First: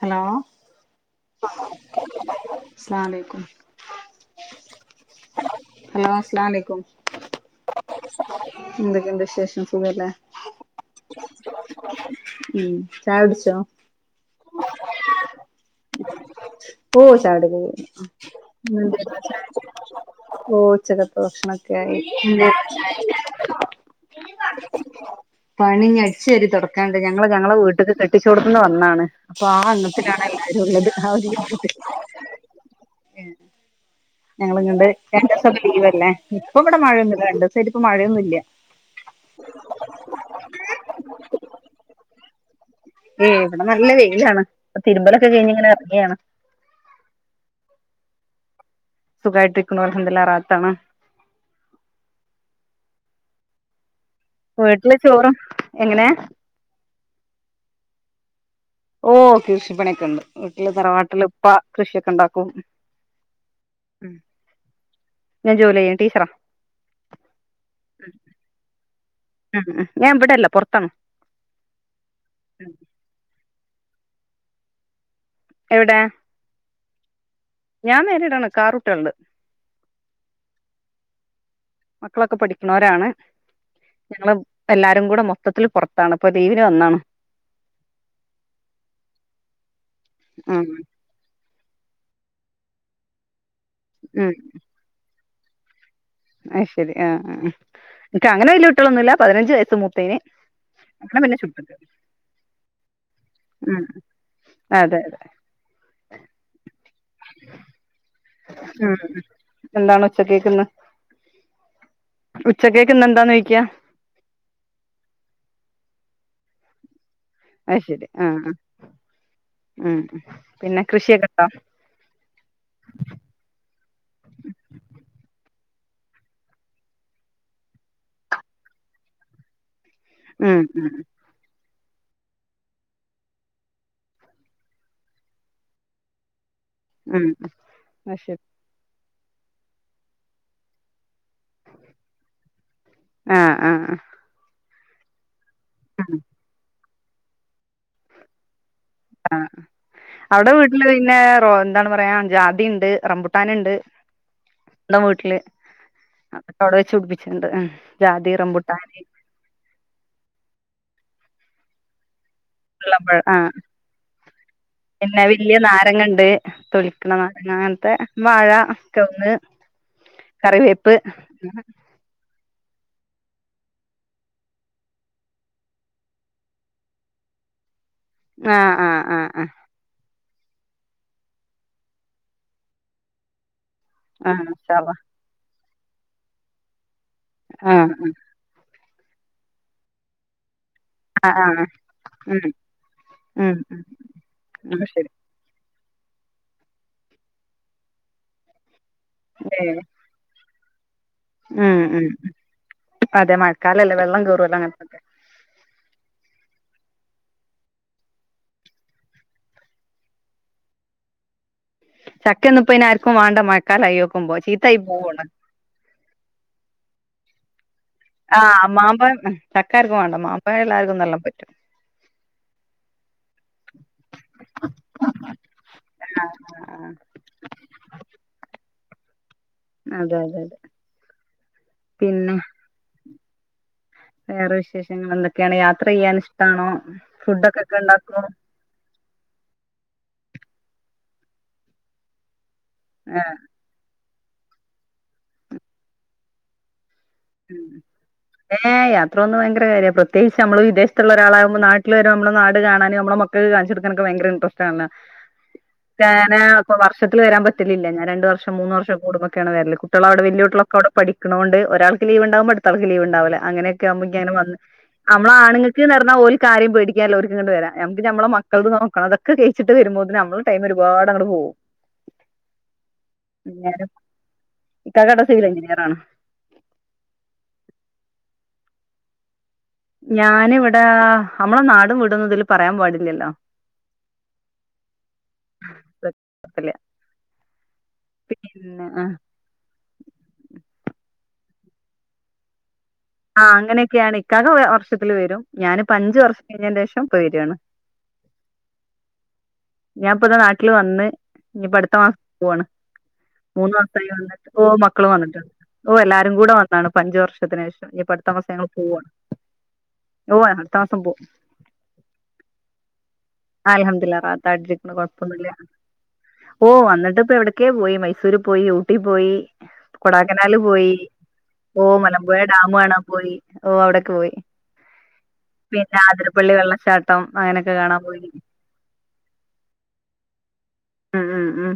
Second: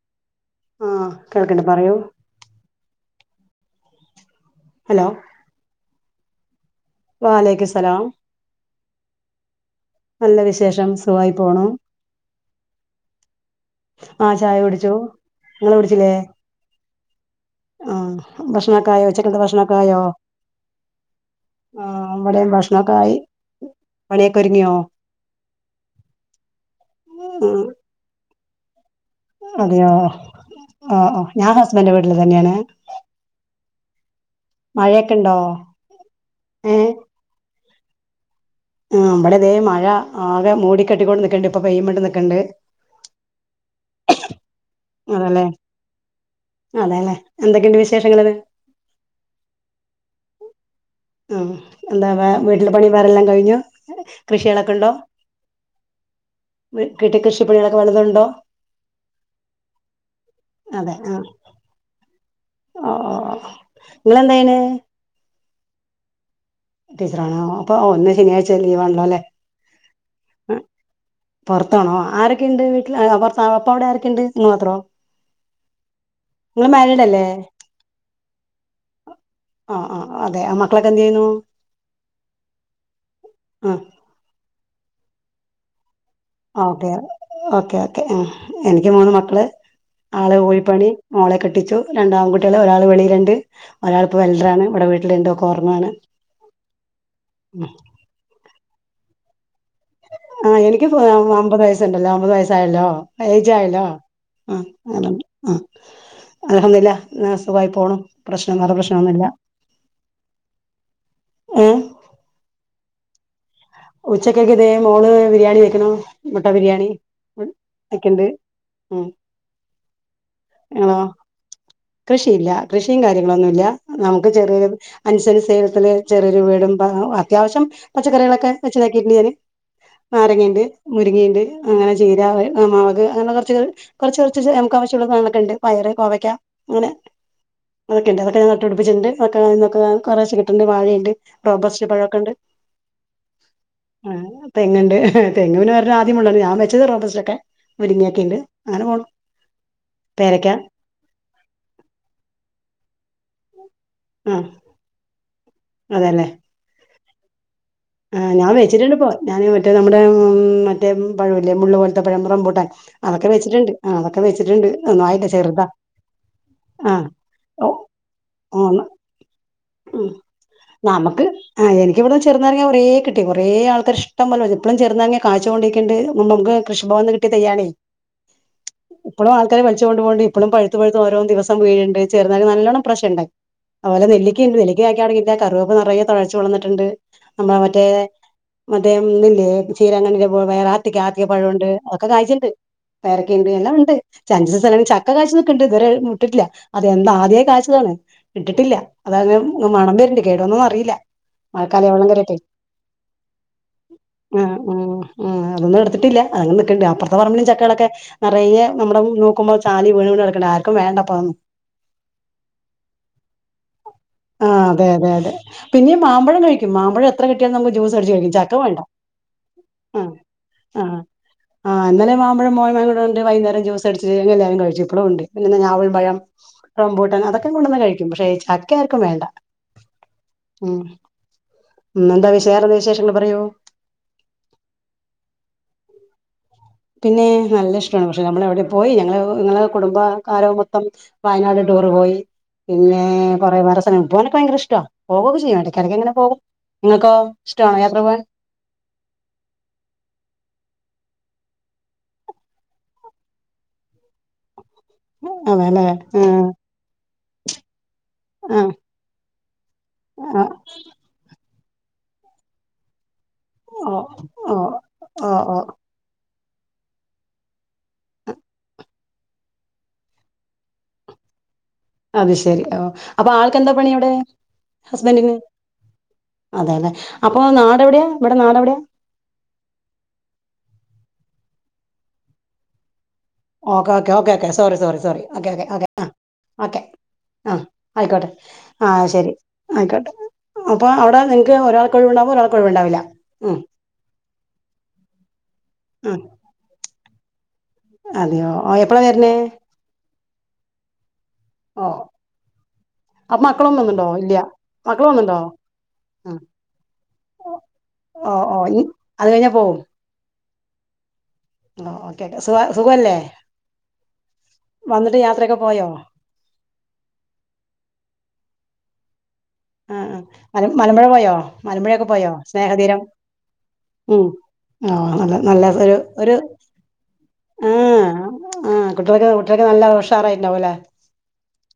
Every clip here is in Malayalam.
ഹലോ ആഹ് കേൾക്ക്ണ്ട് പറയൂ. അസ്സലാമു അലൈക്കും ഹലോ, ഹലോ അസ്സലാമുഅലൈക്കും വാലൈക്കും സലാം എന്തൊക്കെണ്ട് വിശേഷം സുഖല്ലേ നല്ല വിശേഷം സുഖായി പോണു ഉം ചായ കുടിച്ചോ? ആഹ് ചായ കുടിച്ചു ഇങ്ങള് കുടിച്ചില്ലേ? ഓഹ് ചായ കുടി ഒക്കെ കഴിഞ്ഞു ആഹ് ഉം ഭക്ഷണൊക്കെ ആയോ ഉച്ചക്കത്തെ ഭക്ഷണൊക്കെ ആയോ ഓഹ് ഉച്ചക്കത്തെ ഭക്ഷണൊക്കെ ആയി [unintelligible] പണിയൊക്കൊരിങ്ങ്യോ പണി ഇനി അടിച്ചുവാരി തൊടക്കാണ്ട് ഞങ്ങള് ആഹ് ഞങ്ങളെ വീട്ട്ക്ക് കെട്ടിച്ചോടത്ത്ന്ന് വന്നാണ്. അപ്പൊ ആ അതെയോ എണ്ണത്തിലാണ് എല്ലാവരും ഉള്ളത് ആഹ് ആഹ് [unintelligible] ഞാൻ ഇന്റെ വീട്ടില് തന്നെയാണ്. ഞങ്ങളിങ്ങണ്ട് മഴയൊക്കെ രണ്ടു ഉണ്ടോ ദിവസം ഓക്ക് ലീവല്ലേ ഇപ്പൊ ഇവിടെ ഏഹ് മഴൊന്നുല്ല രണ്ട് ദിവസായിട്ട് ഇപ്പ മഴയൊന്നും ഇല്ല ആഹ് ഇബടെ ഇതേ മഴ ആകെ മൂടിക്കെട്ടിക്കൊണ്ട് നിക്കണ്ട് ഇപ്പൊ പെയും [unintelligible] നിക്കണ്ട് ഏഹ് ഇവിടെ നല്ല വെയിലാണ് ഇപ്പൊ തിരുമ്പലൊക്കെ കഴിഞ്ഞ്ങ്ങനെ [unintelligible] അതേല്ലെ എന്തൊക്കെയുണ്ട് വിശേഷങ്ങളത് സുഖായിട്ട് നിക്കുണു അൽഹംദുലില്ലാഹ് റാഹത്താണ് ഉം എന്താ വെ വീട്ടിലെ പണി വേറെല്ലാം കഴിഞ്ഞു കൃഷികളൊക്കെ ണ്ടോ വീട്ടില് ചോറും എങ്ങനെ വിട്ടി കൃഷിപ്പണികളൊക്കെ വലതു ണ്ടോ ഓഹ് കൃഷിപ്പണിയൊക്കെ ഇണ്ട് വീട്ടില് തറവാട്ടില് ഇപ്പ കൃഷിയൊക്കെ ഇണ്ടാക്കും. ഓഹ് ഓഫ് ന ഇങ്ങള് എന്താ ചെയ്യണേ? ആഹ് ഞാൻ ജോലി ചെയ്യാ ടീച്ചറാ ടീച്ചറാണോ അപ്പൊ ഓ ഇന്ന് ശനിയാഴ്ച ലീവ് ആണല്ലോ ല്ലേ? ഉം ഞാൻ ഇവിടെല്ല പുറത്താണ് പൊറത്താണോ ആരൊക്കെയുണ്ട് വീട്ടില് ആഹ് പൊറത്ത് അപ്പ അവിടെ ആരൊക്കെയുണ്ട് നിങ്ങള് മാത്രോ? എവിടെ നിങ്ങൾ മാരീഡ് അല്ലേ ഞാൻ മാരീഡ് ആണ് ഇൻക്ക് ആറു കുട്ടികൾ ഇണ്ട് ആഹ് ആഹ് അതെ ആ മക്കളൊക്കെ എന്തു ചെയ്യുന്നു? മക്കളൊക്കെ പഠിക്കുണോരാണ് ആ ഞങ്ങള് എല്ലാരും കൂടെ മൊത്തത്തിൽ പൊറത്ത് ആഹ് ഓക്കെ ഓക്കെ ഓക്കേ ആഹ് എനിക്ക് മൂന്ന് മക്കള് ആള് ഉം കൂലിപ്പണി മോളെ കെട്ടിച്ചു രണ്ടാൺകുട്ടിയേള് ഒരാള് വെളിയിൽ ഇണ്ട് ഒരാള് ഇപ്പൊ വെൽഡറാണ് ഇവിടെ വീട്ടിൽ ഇണ്ട് ഒക്കെ ഒറങ്ങാണ് അയ് ശരി ആഹ് ആഹ് ഇൻക്ക് അങ്ങനെ വെല്ല്യ കുട്ടികൾ ഒന്നും ഇല്ല പതിനഞ്ച് വയസ്സ് മൂത്തേന് ആഹ് എനിക്ക് ഇപ്പോ അങ്ങനെ പിന്നെ അമ്പത് ചുട്ടത് വയസ്സുണ്ടല്ലോ അമ്പത് വയസ്സായല്ലോ ഉം ഏജായല്ലോ. ആഹ് അതെ ഏർ അതെ ആഹ്. അല്ഹംദു ലിലാ അങ്ങനെ സുഖായി പോണൂ പ്രശ്നം വേറെ ഉം പ്രശ്നൊന്നുല്ല എന്താണ് ഉച്ചക്കേക്കിന്ന്? ഏഹ് ഉച്ചക്കേക്ക് ഇന്ന് എന്താ ചോയിക്ക്യാ. ഉച്ചക്കേക്ക് ഇതേ മോള് ബിരിയാണി വെക്കണു മുട്ട ബിരിയാണി. ഉം അത് ശരി ആയിക്കണ്ട് ആ ആ ഉം ഉം പിന്നെ ഇങ്ങളോ കൃഷിയക്കെണ്ടോ? കൃഷിയില്ല കൃഷിയും കാര്യങ്ങളൊന്നുല്ല നമുക്ക് ചെറിയൊരു അഞ്ചു സെന്റ് സെ ചെറിയെ ചെറിയൊരു വീടും അത്യാവശം പച്ചക്കറികളൊക്കെ വെച്ചതാക്കിയിട്ടുണ്ട് ഞാന്. ഉം നാരങ്ങയിണ്ട് ഉം മുരിങ്ങയിണ്ട്. അങ്ങനെ ചീര മാവക് അങ്ങനെ കുറച്ച് കുറച്ച് കുറച്ച് നമുക്ക് ആവശ്യമുള്ള സാധങ്ങളൊക്കെ ഉണ്ട് പയറ് കോവയ്ക്ക ങ്ങനെ ഉം അത് അതൊക്കെണ്ട് അതൊക്കെ ശരി ഞാൻ നട്ട് പിടിപ്പിച്ചിട്ട്ണ്ട്? ന്നൊക്കെ അയ്ന്നൊക്കെ കുറെശ്ശെ കിട്ട്ണ്ട് വാഴയ്ണ്ട് റോബർസ്റ്റ് പഴൊക്കണ്ട്. ആഹ് ആഹ് അഹ് തെങ്ങുണ്ട് തെങ്ങ് പിന്നെ [unintelligible] ആദ്യമുള്ളതാ ഞാൻ വെച്ചത് റോബസ്റ്റൊക്കെ മുരിങ്ങാത്തിണ്ട്. ആ അവിടെ വീട്ടില് പിന്നെ റോ എന്താണ് പറയാ ജാതിണ്ട് റബുട്ടാന്ണ്ട്. ആഹ് ന്തം വീട്ടില്. അതൊക്കെ അവ്ടെ വെച്ചുടിപ്പിച്ചിട്ട്ണ്ട്. ആ ഞാൻ വെച്ചിട്ട്ണ്ട് പ്പൊ. ഞാന് മറ്റേ നമ്മടെ മ് മറ്റേ പഴവില്ലേ മുള്ള് പോല്ത്തെ പഴ റംബുട്ടാൻ കുളമ്പഴം അതൊക്കെ ആ വെച്ചിട്ടുണ്ട് അതൊക്കെ വെച്ചിട്ടുണ്ട് ന്നു പിന്നെ ആയില്ല ചെറുതാ ആഹ് ന്നെ ഓഹ് അങ്ങൻത്തെ വാഴ ഓഹ് കവുങ് ഉം നമക്ക് ആ എനിക്ക്വ്ട ചെറുനാ രങ്ങ കൊറേ കിട്ടി. കൊറേ ആൾക്കാർ ഇഷ്ടമ്പോലെ വരും ഇപ്പളും ചെറുനാരങ്ങ കായ്ച്ചു കൊണ്ടിരിക്ണ്ട് നമുക്ക് കൃഷിഭവൻന്ന് കിട്ടിയ തയ്യാണേ. ആ ആ ആ ഇപ്പളും ആ ആൾക്കാര് വലിച്ചൊണ്ടു. [unintelligible] ഇപ്പളും പഴുത്ത് പഴുത്ത് ഓരോ ദിവസം വീഴണ്ട് ചെർനാരങ്ങ നല്ലോണം പ്രാശ്യണ്ടായി. അപോലെ ആ നെല്ലിക്കയിണ്ട് നെല്ലിക്ക മാഷാഅള്ളാ കായിക്കാറില്ല കറിവേപ്പ് നറയെ തഴച്ചുളർന്നിട്ടുണ്ട്. നമ്മളെ ആ മറ്റേ മറ്റേ ഒന്നില്ലേ ചീരാകണ്ണിനെ പോല വേറ ത്തിക്ക [unintelligible] ആ ആ പഴണ്ട് അതൊക്കെ ഉം കാഴ്ച്ചിണ്ട്. പേരക്കയിണ്ട് ഉം എല്ലാം ഉം ഇണ്ട് ഇച്ചഞ്ച് സ്ഥല അത് ചക്ക ശരി കായ്‌ച്ച് നിക്ക്ണ്ട് ഇതരെ മുട്ടിട്ടില്ല അതയോന്ന് ആദ്യ കാഴ്ച്ചതാണ് ഇട്ടിട്ടില്ല അത് അ മണം വരുണ്ട് കേടൊന്നോന്നർ ആഹ് [unintelligible] കേറീട്ടെ വെള്ളം ആഹ് കേറുവല്ലോ ആഹ് അങ്ങനത്തൊക്കെ ആഹ് അതൊന്നെടുത്തിട്ടില്ല അ ണ്ട് അപ്പർത്തെ പറമ്പിലും ചക്കകളൊക്കെ നറയെ നമ്മടെ നോക്കുമ്പോ ചാല് വീണ് വീണ് കെട്ക്കിണ്ട് ആർക്കും വേണ്ടപ്പോ അതൊന്നും ചക്ക ഒന്നും ഇപ്പോ ഇനി ആർക്കും വാണ്ട മഴക്കാലായോക്കുമ്പോ ആഹ് ചീത്തായി അതെ അതെ പോവാണ്. അതെ. പിന്നെ മാമ്പഴം കഴിക്കും. മാമ്പഴം എത്ര കിട്ടിയാലു നമ്മ ജൂസ് ആഹ് മാമ്പഴം ചക്കാർക്കും ആഹ് വാണ്ട മാമ്പഴം എല്ലാർക്കും ആഹ് നല്ലാം പറ്റും. ആഹ് ഇന്നലെ മാമ്പഴ മോ [unintelligible] ഉണ്ട് വൈന്നേരം ജൂസടിച്ച് ഞങ്ങല്ലാരും കഴിച് ഇപ്പളുണ്ട് ന്നിട്ട് ഞാവൽ പഴം ആഹ് ആഹ് റംബൂട്ടാൻ അതൊക്കെ കൊണ്ടന്ന് കഴിക്കും. പശേ ചക്കയാര്ക്കും വേണ്ട. അതെ അതെ. ന്ന് എന്താ പിന്നെ വിശാ വിശേഷങ്ങൾ പറയൂ. വേറെ വിശേഷങ്ങളെന്തൊക്കെയാണ്? യാത്രെയ്യാന് ഇഷ് പിന്നെ നല്ല ഇഷ്ടാണ്. പഷേ നമ്മള വിടെ പോയി ഞങ്ങള് ഇങ്ങളെ കുടുംബ ക്കാരോ മൊത്തം വയനാട് ടൂറ് പോയി. പിന്നെ ആഹ് കൊറെ വേറെ സെല പോ ഭയങ്കരഷ്ട പോകൊക്കെ ചെയ്യും. എടക്കടക്ക് ങ്ങനെ പോകും. നിങ്ങക്കോ ഉം ഇഷ്ടാണോ യാത്ര പോവാൻ? ഏഹ് യാത്ര പോവ്ന്ന ഭയങ്കര കാര്യാ. പ്രത്യേകിച്ച് നമ്മള് വിദേശ ത്തുള്ളരാളാവുമ്പോ നാട്ടില് വരുമ്പള് നമ്മളെ നാട് കാണാന് നമ്മളെ മക്കൾക്കാണിച്ചെടുക്കാനൊക്കെ ഭയങ്കര ഇൻട്രെസ്റ്റ് ആണ്. അതെല്ലേ ക്കാന ആഹ് പ്പോ വർഷത്തിൽ വരാൻ പറ്റലില്ല. ഞാൻ രണ്ട് വർഷം, ആഹ് മൂന്ന് വർഷം കൂടുമ്പോക്കേണ് വരല്. കുട്ട്യാളവിടെ ആഹ് വല്യകു ക്കവ്ടെ പഠിക്ക്ണോണ്ട് ഒ ൽക്ക് ലീവ്ണ്ടാവ്മ്പോ അടുത്താൾക്ക് ലീവുണ്ടാവൂല. ഓ അങ്ങനെക്കാമ്പം ക്കങ്ങനെ വന്ന് ഓ അമ്മള ഓ ഓ ആണുങ്ങക്ക്ന്നർഞ്ഞ ഓൽ ക്കാരിം പേടിക്കാല്ല. ഓർക്ക്ങ്ങട്ട് വരാ നമ്മക്ക് നമ്മളെ മക്കൾത് നോക്കണം. അതൊക്കെ കഴിച്ചിട്ട് വരുമ്പോത്തിന് നമ്മള് ടൈം ഒരുപാടങ്ങട് പോവും. അത് ശെരി ഓഹ് അപ്പൊ ആൾക്കെന്താ പണി അവ്ടെ ഇക്കാക്കവിടെ ഹസ്ബൻ്റിന്? സിവിൽ എഞ്ചിനീയർ ആണ് അതേല്ലെ അപ്പൊ നാടെവ്ടെയാ ഇവടെ നാടെവ്ടെ? ഞാനിവിടെ നമ്മളെ നാടും വീടൊന്നും ഇതില് പറയാൻ പാടില്ലല്ലോ. Okay okay okay okay sorry sorry sorry okay ക്കെ ഓക്കെ അ ല്ല ഓക്കെ. ആഹ് ആയിക്കോട്ടെ പിന്നെ ആ ആഹ് ശരി ആയിക്കോട്ടെ അപ്പൊ അവ്ടെ നി ഒരാൾക്കൊഴിവുണ്ടാവുമ്പൊ ഒരാൾക്കൊഴിവ്ണ്ടാവൂല. ആഹ് അങ്ങനെയൊക്കെയാണ്. ഇക്കാക്ക വർഷത്തില് വരും. ഞാനിപ്പ അഞ്ചു ഉം വർഷം കഴിഞ്ഞേൻ്റേഷം പ്പൊ വരാണ്. അതെയോ ഓഹ് എപ്പളാ വര്ന് ഞാ ഇപ്പതാ നാട്ടില് വന്ന് ഇഞ്ഞിപ്പോ ഓ അടുത്ത മാസം പോവാണ്. അപ്പൊ മൂന്ന് മക്കളും വന്നുണ്ടോ മാസായി ഇല്ല വന്നിട്ട്. ഓഹ് മക്കള് മക്കളും വന്നുണ്ടോ വന്നിട്ടുണ്ട്. ഓഹ് എല്ലാരും ഉം കൂടെ വന്നാണ് പ്പഞ്ച് വർഷത്തിനു ശേഷം. ഇഞ്ഞ്പ്പൊ അടുത്ത ഓ മാസം ഓ ഞങ്ങള് ഇ- പോവാണ്. അത് കഴിഞ്ഞാ ഓഹ് അടുത്ത മാസം പോവും. ആ ഓക്കെക്കെ സുഖ സുഖല്ലേ? അലഹമ്മദ റാത്താട്ടിരിക്കുന്ന വന്നിട്ട് കൊഴപ്പൊന്നില്ല യാത്രയൊക്കെ പോയോ ഓഹ് വന്നിട്ട് ഇപ്പോ എവിടെക്കൊയോ പോയി മൈസൂർ പോയി ഊട്ടി പോയി ആഹ് ആഹ് കൊടാക്കനാല് മല പോയി മലമ്പുഴ പോയോ ഓഹ് മലമ്പുഴയൊക്കെ പോയോ മലമ്പുഴ ഡാമ് സ്നേഹതീരം കാണാൻ പോയി ഓഹ് അവിടെയൊക്ക ഉം പോയി ആഹ് നല്ല നല്ല ഒരു പിന്നെ ഒരു അതിരപ്പള്ളി വെള്ളച്ചാട്ടം അങ്ങനെയൊക്കെ കാണാൻ പോയി ആ കുട്ടികളോക്കെ കുട്ടികളോക്കെ നല്ല ഉഷാറായിട്ടു ഉണ്ടാവും അല്ലെ ആഹ് ആഹ് ആഹ്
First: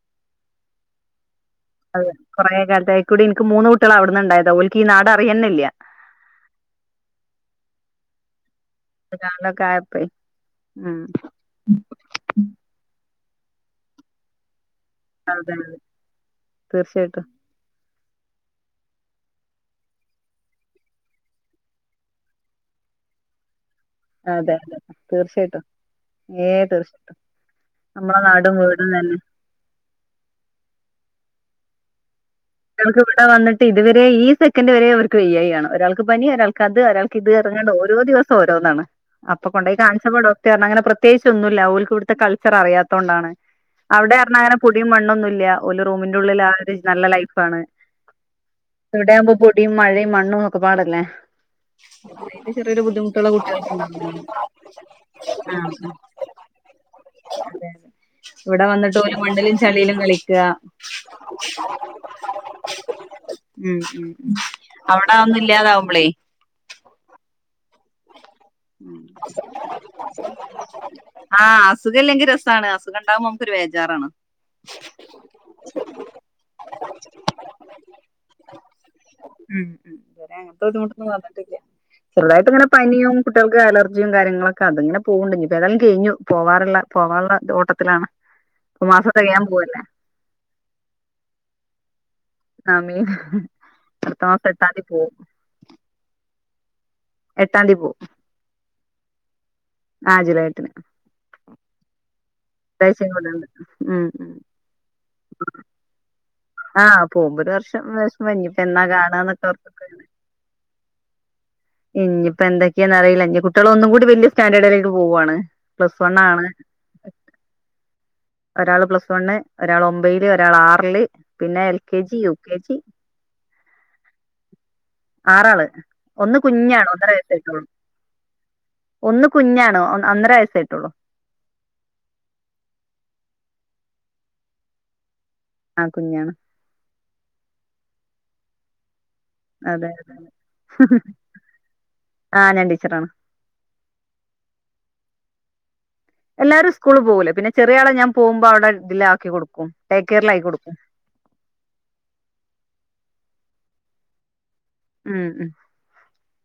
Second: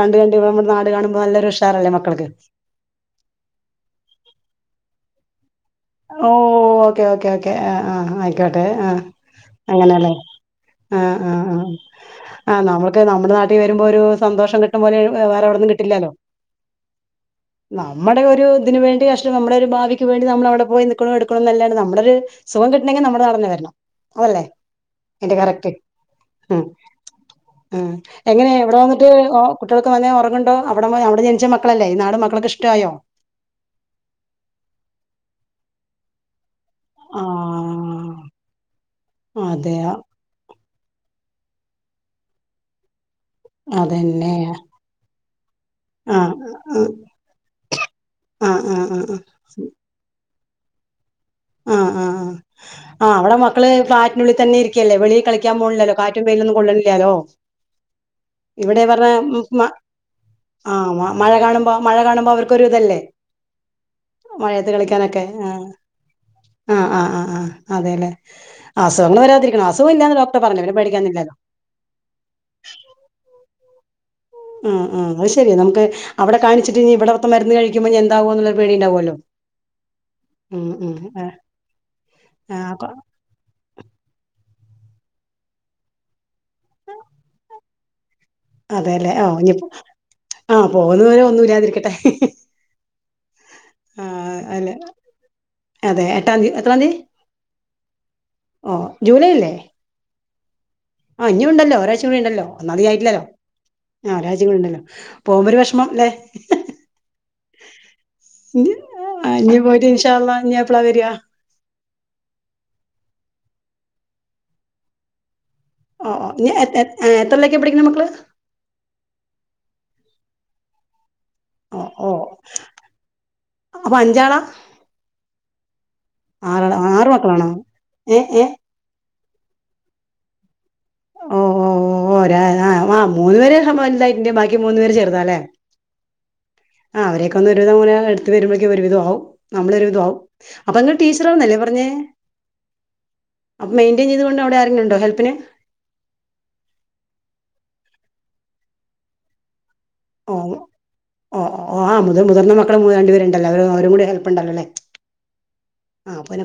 കണ്ട് കണ്ട് നമ്മടെ നാട് കാണുമ്പോ നല്ലൊരു ഇഷ്‌ - അതെ കുറെ കാലത്തായിക്കൂടി എനിക്ക് മൂന്ന് കുട്ടികള് അവിടുന്നുണ്ടായതാ ഓലക്ക് ഈ നാട് അറിയന്നില്യ ഓഹ് ഓക്കേ ഓക്കേ ഓക്കേ ആഹ് ആഹ് ട്ടെ ആഹ് അത് കാണലൊക്കെ ആയപ്പേ അങ്ങനെല്ലേ ഉം ആഹ് ആഹ് ആഹ് നമ്മക്ക് നാ - നമ്മുടെ നാട്ടിൽ വരുമ്പോ ഒരു സന്തോഷം കിട്ടുമ പോോലെ വേറെ അതെ അവിടെന്നും അതെ കിട്ടില്ലല്ലോ തീർച്ചയായിട്ടും നമ്മുടെ ഒരു ഇതിനന് വേണ്ടി കഷ്ടം നമ്മുടെ ഒരു ഭാവിക്ക് വേണ്ടി നമ്മളവിടെ പോയി നിൽക്കണം എടുക്കണണം എന്നല്ലാണ് നമ്മുടെ ഒരുരു സഖം കിട്ടണെങ്ക നമ്മ നടന്നു വരണം അല്ലേ അതെ അതെ എന്റെ തീർച്ചയായിട്ടും കറക്റ്റ് ഏ ഉം തീർച്ചയായിട്ടും നമ്മളെ എങ്ങനെ നാടും എവിടെ വീടും വന്നിട്ട് തന്നെ കുട്ടികൾക്ക് വന്ന ഉറങ്ങുണ്ടോ അവിടെ അവിടെ ജനിച്ച മക്കളല്ലേ നാട് മ ക്ക് ഇവിടെ വന്നിട്ട് ഇതുവരെ ഈ സെക്കൻഡ് വരെ അവർക്ക് ഐ ആ്യാണ് ഒരാൾക്ക് പനി ഒരാൾക്ക് അത് ഒരാൾ ഇത് ഇറങ്ങേണ്ട ഓരോ ആഹ് ദിവസ ഓോന്നാണ് അപ്പൊ കൊണ്ടോയി അതെയോ കാചപ്പ ഡോക്ടർങ്ങനെ പ്രത്യേകിച്ച ഒന്നുമല്ല അവർക്ക് ഇവിടുത്തെ കൾച്ചർ അറിയാത്തോൊണ്ടാണ് അവിടെ അതന്നെ പറഞ്ഞാ അങ്ങെൊടിയ മണ്ണൊന്നും നല്ലൊ ആഹ് ആഹ് ആഹ് ആഹ് മണ്ണും ഒക്കെ പാടല്ലേ ആഹ് ആഹ് ആഹ് ചെറിയൊരു ആഹ് ബുദ്ധിമുട്ടുള്ള അവിടെ മക്കള് കുട്ടികൾക്കണ്ട ഫ്ളാറ്റിനുള്ളിൽ ആ ന്നും കൊള്ളില്ലാലോ അതെ അതെ ഇവിടെ വന്നിട്ട് ഓല് മണ്ണിലും പറഞ്ഞ ചളിയിലും കളിക്കാ ആ മഴ കാണുമ്പോ മഴ കാണുമ്പോ അവർക്കൊ ഇതല്ലേ ഉം ഉം ഉം. മഴയത്ത് അവിടെ കളിക്കാനൊക്കെ അതൊന്നും ആ ഇല്ലാതാവുമ്പളേ ആഹ ആഹ് ആ് ആഹ് അതെല്ലെ അസുഖങ്ങ വരാതിരിക്കണം അസുഖ ആഹ് അസുഖല്ലെങ്കിൽ രസമാണ് അസുഖം ഉണ്ടാകുമോ നമുക്ക ഒരു വേജാറാണ് ഉം ഉം അത് ശരി നമുക്ക്വിടെ കാണിച്ചിട്ട് ഇ ഇവിടുത്തെ മരുന്ന് കഴിക്കുമ്പോ എന്താവോ എന്നുള്ളരു പേടിയ ഉണ്ടാവുമല്ലോ ഉം ഉം വരെ അങ്ങനത്തെ ബുദ്ധിമുട്ടന്ന് വന്നിട്ട ചെറുതായിട്ട ഇങ്ങനെ ആഹ് പനിയും കുട്ടികൾക്ക് അലർജിയും കാര്യങ്ങളൊക്കെ അത്ങ്ങനെ പോകണ്ട ഇപ്പപ്പോ ഏതായാലും കഴഞ്ഞു പോവാറുള്ള പോകാനുള്ള ഓട്ടത്തിലാണ് ഇപ്പൊ മാസം അതെല്ലേ ആഹ് തികയാൻ ഇനിപ്പോ പോവല്ലേ ആഹ് പോകുന്ന പോരെ ഒന്നുമല്ലാതിരിക്കട്ടെ ആ മീൻ മത്തമാ കെട്ടാണ്ടി പോകവും എത്രതി എട്ടാംതിയതി പോ ഓ ജൂലൈ അല്ലേ ആ ഇനി ഉണ്ടല്ലോ ഒരാഴ് മണി ഉണ്ടല്ലോ ഒന്നൽധിക ഒരാഴ്ചയും ആയിട്ടില്ലല്ലോ കൂടെ ഉണ്ട് ഉം ആഹ ഉം രാജ്യങ്ങളുണ്ടല്ലോ പോകുമ്പോ ഒരു വിഷമം അല്ലെ ആഹ് പോകുമ്പോ ഒരു വർഷം വഷം വഞ്ഞപ്പൊ എന്നാ ആഹ് കാണന്നൊക്കെ ഇഞ്ഞി പോയിട്ട് ഓത്തൊക്കാണ് ഇൻഷാ അള്ളാ ഇഞ്ഞി എപ്പളാ വരാ ഇനിപ്പോ എന്തൊക്കെയാന്ന് അറിയില്ല ഇനി കുട്ടികള ഒന്നും കൂടി വല്യ സ്റ്റാൻഡേർഡിലേട്ട് പോവയാണ് ഓ ഓ എത്രല്ല ഒക്കെ പിഠടിക്കണ മക്കള് ഒരാള് പ്ലസ് വണ് ഒരാൾ ഒമ്പല് ഒരാൾ ആറില് പിന്നെ എൽ ഓ കെ ഓ ജി യു കെ ജി അപ്പൊ അഞ്ചാളാ ആറൾ ഒന്ന് കുഞ്ഞ ആറാളാ ഒര ആറ് മക്കളാണോ ഏഹ് ഏഹ് വയസആയിട്ടുള്ളു കുഞ്ഞണോ അന്നര വയസ്സ ആായിട്ടുള്ളൂ ഓ ഓ ഓ ആഹ് മൂന്ന് പേരെ സായിന്റെ ബാക്കി മൂന്നു പേ ചേർതല്ലേ ആ കുഞ്ഞാണ് ആ അവരെയൊക്കെ ഒന്ന് ഒരുവിധം മൂന എടുത്ത വരുമ്പോഴേക്കും ഒരുവിധം ആവും നമ്മളൊ ഒരു അതെ വിധമാകവും അപ്പൊ നിങ്ങ ടീച്ചറ ആന്നല്ലേ പറഞ്ഞേ ആ ഞാൻ ടീച്ചറാണ് അപ്പൊ മെയിന്റ്റെയിൻ ചെയ്തൊണ്ട് അവിടെ ആരെങ്കിലും ഉണ്ടോ ഹെൽപ്പിന് എല്ലാരും സ്കൂള് പോകൂല പിന്നെ ചെറിയ ആളെ ഞാൻ പോകുമ്പോ അവിടെ ഇല ആക്കി കൊടുക്കും ടേക്ക് ഓ കെയറിലാക്കി കൊടുക്കും ഓ ഓ ആ മുതി മുതിർന്ന മക്കള മു രണ്ടു പേരുണ്ടല്ലോ അവര അവരും കൂടി ഹെൽപ്പ് ഉണ്ടല്ലോല്ലേ മ് മ്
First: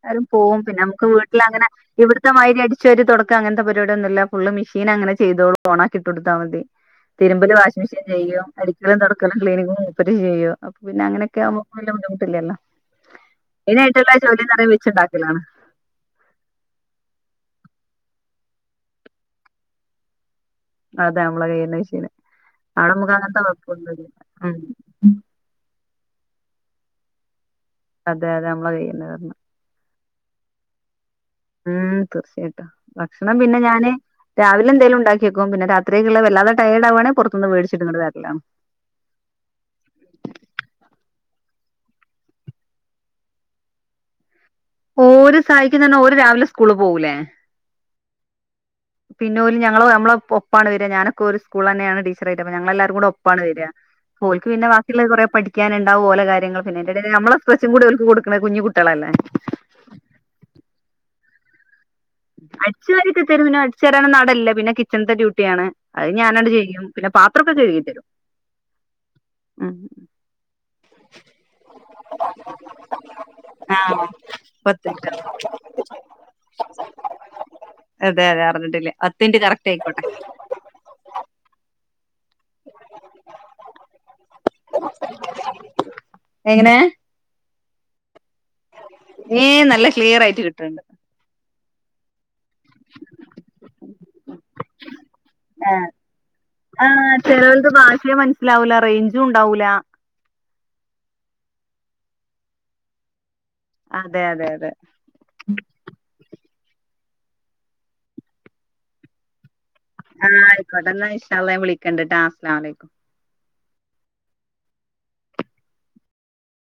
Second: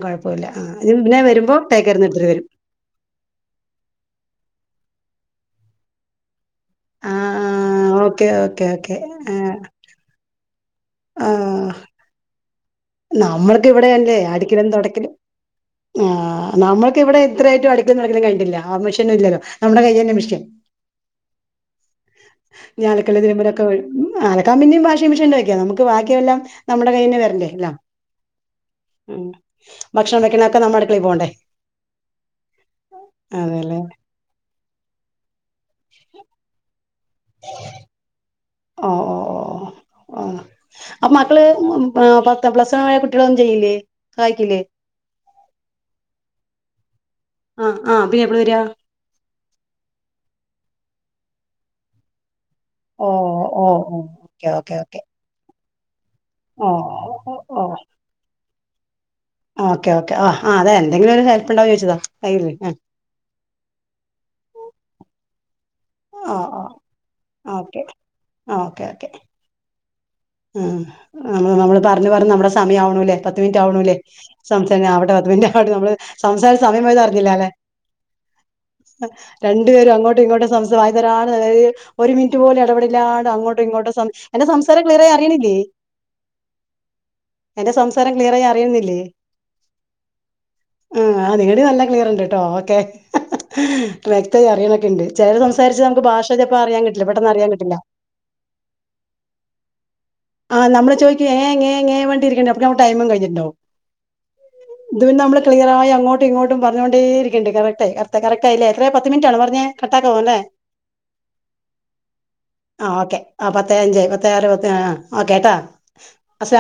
ആരും പോവും ആ പിന്നെ ഇനി നമുക്ക് വീട്ടിൽ വരുമ്പോ അങ്ങനെ ടേക്കറിന്ന് എടുത്തിട്ട് ഇവിടുത്തെ വരും മൈരി അടിച്ചു വരി തുടക്കം അങ്ങനത്തെ പരിപാടിൊന്നും ഇല്ല ഫുള് മിഷീ. ന ങ്ങനെ ചെയ്തോള ഓണാക്കിട്ടോടുതൽ മതീന്ന്. ആ തിരുമ്പല് വാഷിങ് മിഷീൻ ഓക്കെ ചെയ്യും ഓക്കെ ഓക്കെ അടിക്കലും തൊടക്കലും ക്ലീസ്നിങ്ങും മൂപര് ചെയ്യും അതൊക്ക പിന്നെ അങ്ങനെ ആ ഒക്കെ ആവുമ്പോൾ വല്ലാ ബുദ്ധിമുട്ടില്ലല്ലോ. നമ്മൾക്ക് മെയിനായിട്ടുള്ള ഇവിടെയല്ലേ ജോലി എന്ന് അടിക്കലും പറയുന്നത് തുടക്കലും. വെച്ചുണ്ടാക്കലാണ് ആ നമ്മൾക്ക് ഇവിടെ എത്രയായിട്ടും അടി - നട കഴിട്ടില്ല ആ മിഷ്യമില്ലല്ലോ മ്മടെ കയ്യന്നെ മിഷ്യൻ. അതെ ഞമ്മളെ കയ്യന്നെ മെഷീൻ. അലക്കലും തിരുമ്പാലും ഓക്കേ അലക്കാൻ ഉം പിന്നിം വാഷിങ് മെഷീൻ ഉപയോഗിക്കാം നമുക്ക്. ബാക്കിയെല്ലാം നമ്മുടെ കയ്യന്നെ വരണ്ടേ എല്ലാം. അതെ അതെ അമ്മ വീണ് ഉം പറഞ്ഞ് ഭക്ഷണം വെക്കാനൊക്കെ നമ്മള് അടുക്കളേൽ പോവണ്ടേ മഹ്മ്മ് തീർച്ചയായിട്ടും, ഭക്ഷണം പിന്നെ അതെല്ലേ ഞാന് രാവിലെന്തേലും ഇണ്ടാക്കിവെക്കും, പിന്നെ രാത്രിക്കെക്കുള്ളെ വല്ലാതെ ഡയേഡാവാണെ പുറത്തിന്ന് മേടിച്ചിങ്ങട്ട് വരലാ ഓഹ്, ഓഹ് ഓഹ് അപ്പൊ മക്കള് പത്ത് പ്ലസ്സണ്ണായ കുട്ടികളൊന്നും ചെയ്യില്ലേ സാഹായിക്കില്ലേ? ഓല് സഹായിക്കന്നന്നാ ഓര് രാവിലെ സ്കൂളിൽ പോവൂല്ലേ ആഹ് ആഹ്, പിന്നെ എപ്പളാ വരാ? പിന്നോല് ഞങ്ങള് നമ്മള് ഒപ്പാണ് വരാ, ഞാനൊക്കെ ഒരു സ്കൂളിലെന്നാണ് ടീച്ചറായി ട്ട്, അപ്പൊ ഞങ്ങളെല്ലാരും കൂടെ ഓ ഒപ്പാണ് വര. ഓ ഓ ഓല്ക്ക് ഓക്കെ പിന്നെ ഓക്കെ ഓക്കെ ബാക്കിയുള്ള കൊറേ പഠി ക്കാനുണ്ടാവും ഓലെ കാര്യങ്ങൾ, ഓ പിന്നെ ആയിന്റെടേല് ഞമ്മളെ പ്രെഷർ ഓൽക്ക്‌ കൊട്ക്ക്‌നെ കുഞ്ഞി കുട്ടികളല്ലെ ആഹ്, ഓക്കെ, ഓക്കെ ആഹ് അതെ എന്തെങ്കിലുമൊരു ഹെൽപ്പുണ്ടാവൊന്ന് ചോദിച്ചതാ കയ്യില് അടിച്ചു വരിയൊക്കെ തെരും, പിന്നെ അടിച്ചു വരാനൊന്നും അവിടെ ഇല്ല. പിന്നെ കിച്ചൺത്തെ ഡ്യൂട്ടി ആണ്. അത് ആ ഓ ഞാഞ്ഞാണ്ട് ചെയ്യും. പിന്നെ പത്രൊക്കെ ഓ കഴുകി ഓക്കെ തരും ഓക്കെ ഓക്കെ ആഹ്, ആഹ് ഞമ്മൾ പറഞ്ഞ് പറഞ്ഞ് ഞമ്മളെ സമയാവ്ണുല്ലേ? പത്തു മിനിറ്റ് ആവ്ണു ലെ ആഹ് സംസാരി [unintelligible] പത്ത് മിനിറ്റ് [unintelligible] ഞമ്മള് സംസാരിച്ച് സമയം പോയതറിഞ്ഞി ലല്ലേ, അതെ അതെ അറിഞ്ഞിട്ടില്ല പത്ത് മിനിറ്റ് രണ്ട് കറക്റ്റ് പേരും ആയിക്കോട്ടെ അങ്ങോട്ടും ഇങ്ങോട്ടും സംസരി വായി ഒരു മിനിറ്റ് പോലും ഇടവേടില്ലാതെ അങ്ങോട്ടും ഇങ്ങോട്ടും സംസാ അതിന് സംസാ [unintelligible] അറിയിനില്ലേ, എങ്ങനെ എന്റെ സംസാരം ക്ലിയറായി അറിയുന്നില്ലേ? ഏഹ് നല്ല ക്ലിയർ ആയിട്ട് കിട്ടണ്ട് ആഹ് ഇവിടെ നല്ല ക്ലിയറ്ണ്ട് ട്ടൊ ഓക്കെ. വ്യക്തയി അറിയ്നൊക്കെണ്ട്. ചേലോര് സംസാരിച്ചാ ഞമ്മക്ക് ഭാഷ ചെലപ്പോ അറിയാൻ കിട്ടില്ല പെട്ടന്ന് അറിയാൻ കിട്ടില്ല ല്ലാ ഉ ല്ലാ റൈഞ്ചും ഇണ്ടാ ആഹ് നമ്മള് ചോയ്ക്കും ങേ ങേ ങേ പറഞ്ഞിട്ടിരിക്ക്‌ണ്ടാവും അപ്പൊത്തിനെക്കും ഞമ്മളെ ടൈമും കഴിഞ്ഞിട്ടിണ്ടാവും. അതെ അതെ അതെ ഇത് പിന്നെ നമ്മള് ക്ലിയറായി അങ്ങോട്ടും ഇങ്ങോട്ട് പറഞ്ഞോണ്ടേരിക്ക്‌ണ്ട് കറക്റ്റായി. കറ കറക്റ്റായി ലെ, എത്രെ പത്തു മിനിറ്റാണോ പറഞ്ഞേ കട്ടാക്കാവോ അല്ലേ ആഹ് ആയിക്കോട്ടെ ഇന്നാ ഇന്ഷാ അളള ഞാൻ വിളിക്കണ്ട് ട്ടൊ അസ്സലാമു ആ അലൈകും ഓക്കെ ആ പത്തെ അഞ്ചായി പത്തേ ആറ് ആഹ് ഒക്കെ ട്ടൊ അസ്സലാമു